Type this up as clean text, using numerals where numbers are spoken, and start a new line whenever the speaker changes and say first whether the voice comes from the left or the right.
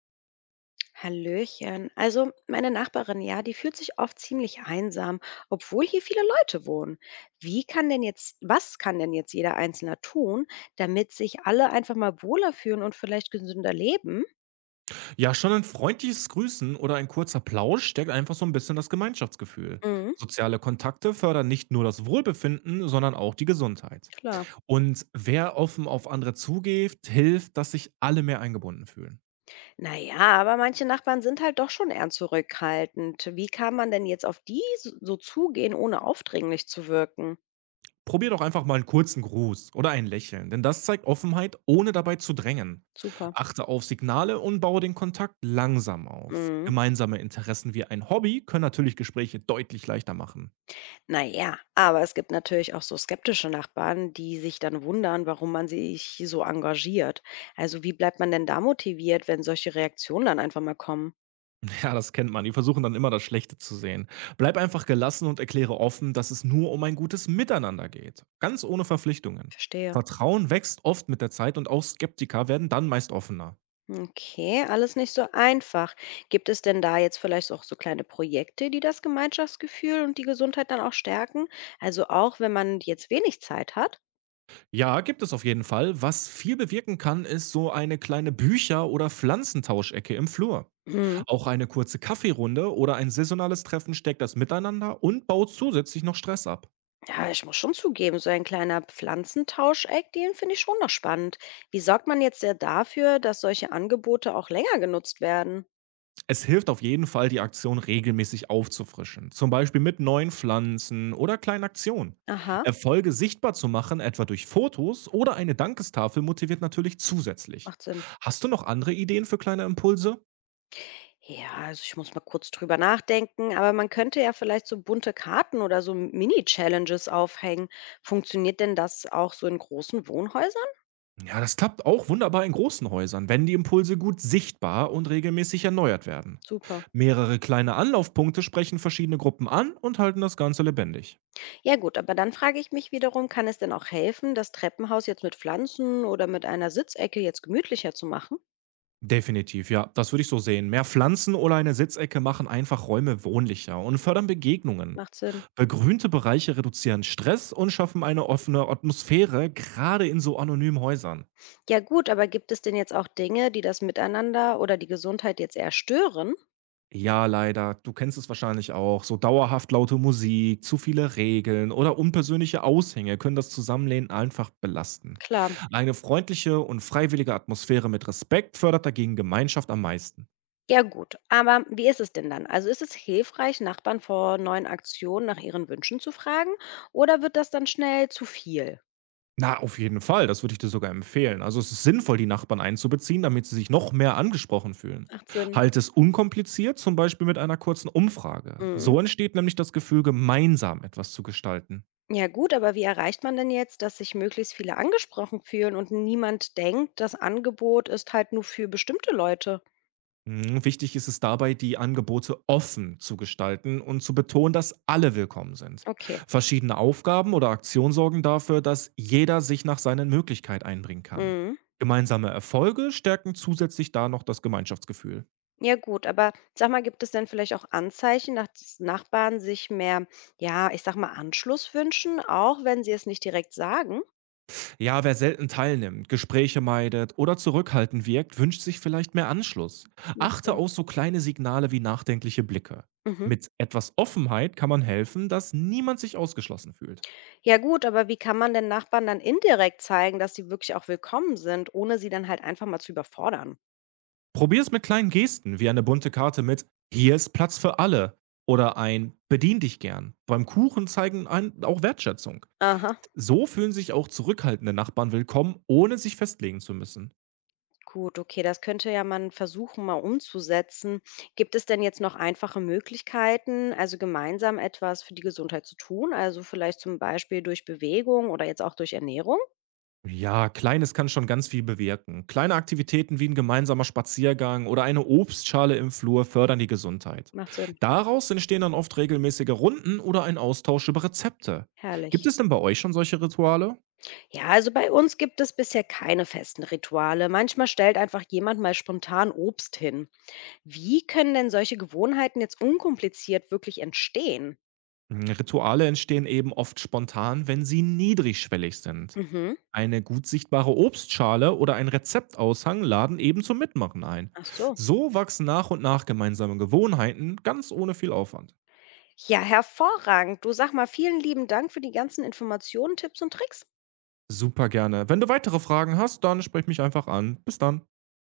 left: Hallöchen. Also meine Nachbarin, ja, die fühlt sich oft ziemlich einsam, obwohl hier viele Leute wohnen. Wie kann denn jetzt, Was kann denn jetzt jeder Einzelne tun, damit sich alle einfach mal wohler fühlen und vielleicht gesünder leben?
right: Ja, schon ein freundliches Grüßen oder ein kurzer Plausch stärkt einfach so ein bisschen das Gemeinschaftsgefühl.
left: Mhm,
right: Soziale Kontakte fördern nicht nur das Wohlbefinden, sondern auch die Gesundheit.
left: klar.
right: Und wer offen auf andere zugeht, hilft, dass sich alle mehr eingebunden fühlen.
left: Naja, aber manche Nachbarn sind halt doch schon eher zurückhaltend. Wie kann man denn jetzt auf die so zugehen, ohne aufdringlich zu wirken?
right: Probier doch einfach mal einen kurzen Gruß oder ein Lächeln, denn das zeigt Offenheit, ohne dabei zu drängen.
left: Super.
right: Achte auf Signale und baue den Kontakt langsam auf.
left: Mhm.
right: Gemeinsame Interessen wie ein Hobby können natürlich Gespräche deutlich leichter machen.
left: Na ja, aber es gibt natürlich auch so skeptische Nachbarn, die sich dann wundern, warum man sich so engagiert. Also wie bleibt man denn da motiviert, wenn solche Reaktionen dann einfach mal kommen?
right: Ja, das kennt man. Die versuchen dann immer das Schlechte zu sehen. Bleib einfach gelassen und erkläre offen, dass es nur um ein gutes Miteinander geht, ganz ohne Verpflichtungen.
left: Verstehe.
right: Vertrauen wächst oft mit der Zeit und auch Skeptiker werden dann meist offener.
left: Okay, alles nicht so einfach. Gibt es denn da jetzt vielleicht auch so kleine Projekte, die das Gemeinschaftsgefühl und die Gesundheit dann auch stärken? Also auch wenn man jetzt wenig Zeit hat?
right: Ja, gibt es auf jeden Fall. Was viel bewirken kann, ist so eine kleine Bücher- oder Pflanzentauschecke im Flur. Auch eine kurze Kaffeerunde oder ein saisonales Treffen steckt das Miteinander und baut zusätzlich noch Stress ab.
left: Ja, ich muss schon zugeben, so ein kleiner Pflanzentauscheck, den finde ich schon noch spannend. Wie sorgt man jetzt ja dafür, dass solche Angebote auch länger genutzt werden?
right: Es hilft auf jeden Fall, die Aktion regelmäßig aufzufrischen, zum Beispiel mit neuen Pflanzen oder kleinen Aktionen.
left: Aha.
right: Erfolge sichtbar zu machen, etwa durch Fotos oder eine Dankestafel, motiviert natürlich zusätzlich.
left: Macht Sinn.
right: Hast du noch andere Ideen für kleine Impulse?
left: Ja, also ich muss mal kurz drüber nachdenken, aber man könnte ja vielleicht so bunte Karten oder so Mini-Challenges aufhängen. Funktioniert denn das auch so in großen Wohnhäusern?
right: Ja, das klappt auch wunderbar in großen Häusern, wenn die Impulse gut sichtbar und regelmäßig erneuert werden.
left: Super.
right: Mehrere kleine Anlaufpunkte sprechen verschiedene Gruppen an und halten das Ganze lebendig.
left: Ja gut, aber dann frage ich mich wiederum, kann es denn auch helfen, das Treppenhaus jetzt mit Pflanzen oder mit einer Sitzecke jetzt gemütlicher zu machen?
right: Definitiv, ja, das würde ich so sehen. Mehr Pflanzen oder eine Sitzecke machen einfach Räume wohnlicher und fördern Begegnungen.
left: Macht Sinn.
right: Begrünte Bereiche reduzieren Stress und schaffen eine offene Atmosphäre, gerade in so anonymen Häusern.
left: Ja gut, aber gibt es denn jetzt auch Dinge, die das Miteinander oder die Gesundheit jetzt eher stören?
right: Ja, leider, du kennst es wahrscheinlich auch. So dauerhaft laute Musik, zu viele Regeln oder unpersönliche Aushänge können das Zusammenlehnen einfach belasten.
left: Klar.
right: Eine freundliche und freiwillige Atmosphäre mit Respekt fördert dagegen Gemeinschaft am meisten.
left: Ja gut, aber wie ist es denn dann? Also ist es hilfreich, Nachbarn vor neuen Aktionen nach ihren Wünschen zu fragen oder wird das dann schnell zu viel?
right: Na, auf jeden Fall, das würde ich dir sogar empfehlen. Also, es ist sinnvoll, die Nachbarn einzubeziehen, damit sie sich noch mehr angesprochen fühlen.
left: Macht Sinn.
right: Halte es unkompliziert, zum Beispiel mit einer kurzen Umfrage.
left: Mhm.
right: So entsteht nämlich das Gefühl, gemeinsam etwas zu gestalten.
left: Ja gut, aber wie erreicht man denn jetzt, dass sich möglichst viele angesprochen fühlen und niemand denkt, das Angebot ist halt nur für bestimmte Leute?
right: Mhm, wichtig ist es dabei, die Angebote offen zu gestalten und zu betonen, dass alle willkommen sind.
left: Okay.
right: Verschiedene Aufgaben oder Aktionen sorgen dafür, dass jeder sich nach seinen Möglichkeiten einbringen kann.
left: Mhm.
right: Gemeinsame Erfolge stärken zusätzlich da noch das Gemeinschaftsgefühl.
left: Ja gut, aber sag mal, gibt es denn vielleicht auch Anzeichen, nach dass Nachbarn sich mehr, ja, ich sag mal, Anschluss wünschen, auch wenn sie es nicht direkt sagen?
right: Ja, wer selten teilnimmt, Gespräche meidet oder zurückhaltend wirkt, wünscht sich vielleicht mehr Anschluss.
left: Macht
right: Achte
left: Sinn.
right: auf so kleine Signale wie nachdenkliche Blicke.
left: Mhm.
right: Mit etwas Offenheit kann man helfen, dass niemand sich ausgeschlossen fühlt.
left: Ja gut, aber wie kann man den Nachbarn dann indirekt zeigen, dass sie wirklich auch willkommen sind, ohne sie dann halt einfach mal zu überfordern?
right: Probier es mit kleinen Gesten, wie eine bunte Karte mit „Hier ist Platz für alle“ oder ein „Bedien dich gern“. Beim Kuchen zeigen einen auch Wertschätzung.
left: Aha.
right: So fühlen sich auch zurückhaltende Nachbarn willkommen, ohne sich festlegen zu müssen.
left: Gut, okay, das könnte ja man versuchen, mal umzusetzen. Gibt es denn jetzt noch einfache Möglichkeiten, also gemeinsam etwas für die Gesundheit zu tun? Also vielleicht zum Beispiel durch Bewegung oder jetzt auch durch Ernährung?
right: Ja, Kleines kann schon ganz viel bewirken. Kleine Aktivitäten wie ein gemeinsamer Spaziergang oder eine Obstschale im Flur fördern die Gesundheit.
left: Macht Sinn.
right: Daraus entstehen dann oft regelmäßige Runden oder ein Austausch über Rezepte. Gibt
left: Herrlich.
right: es denn bei euch schon solche Rituale?
left: Ja, also bei uns gibt es bisher keine festen Rituale. Manchmal stellt einfach jemand mal spontan Obst hin. Wie können denn solche Gewohnheiten jetzt unkompliziert wirklich entstehen?
right: Hm, Rituale entstehen eben oft spontan, wenn sie niedrigschwellig sind.
left: Mhm.
right: Eine gut sichtbare Obstschale oder ein Rezeptaushang laden eben zum Mitmachen ein.
left: Ach so.
right: So wachsen nach und nach gemeinsame Gewohnheiten, ganz ohne viel Aufwand.
left: Ja, hervorragend. Du sag mal, vielen lieben Dank für die ganzen Informationen, Tipps und Tricks.
right: Super gerne. Wenn du weitere Fragen hast, dann sprich mich einfach an. Bis dann.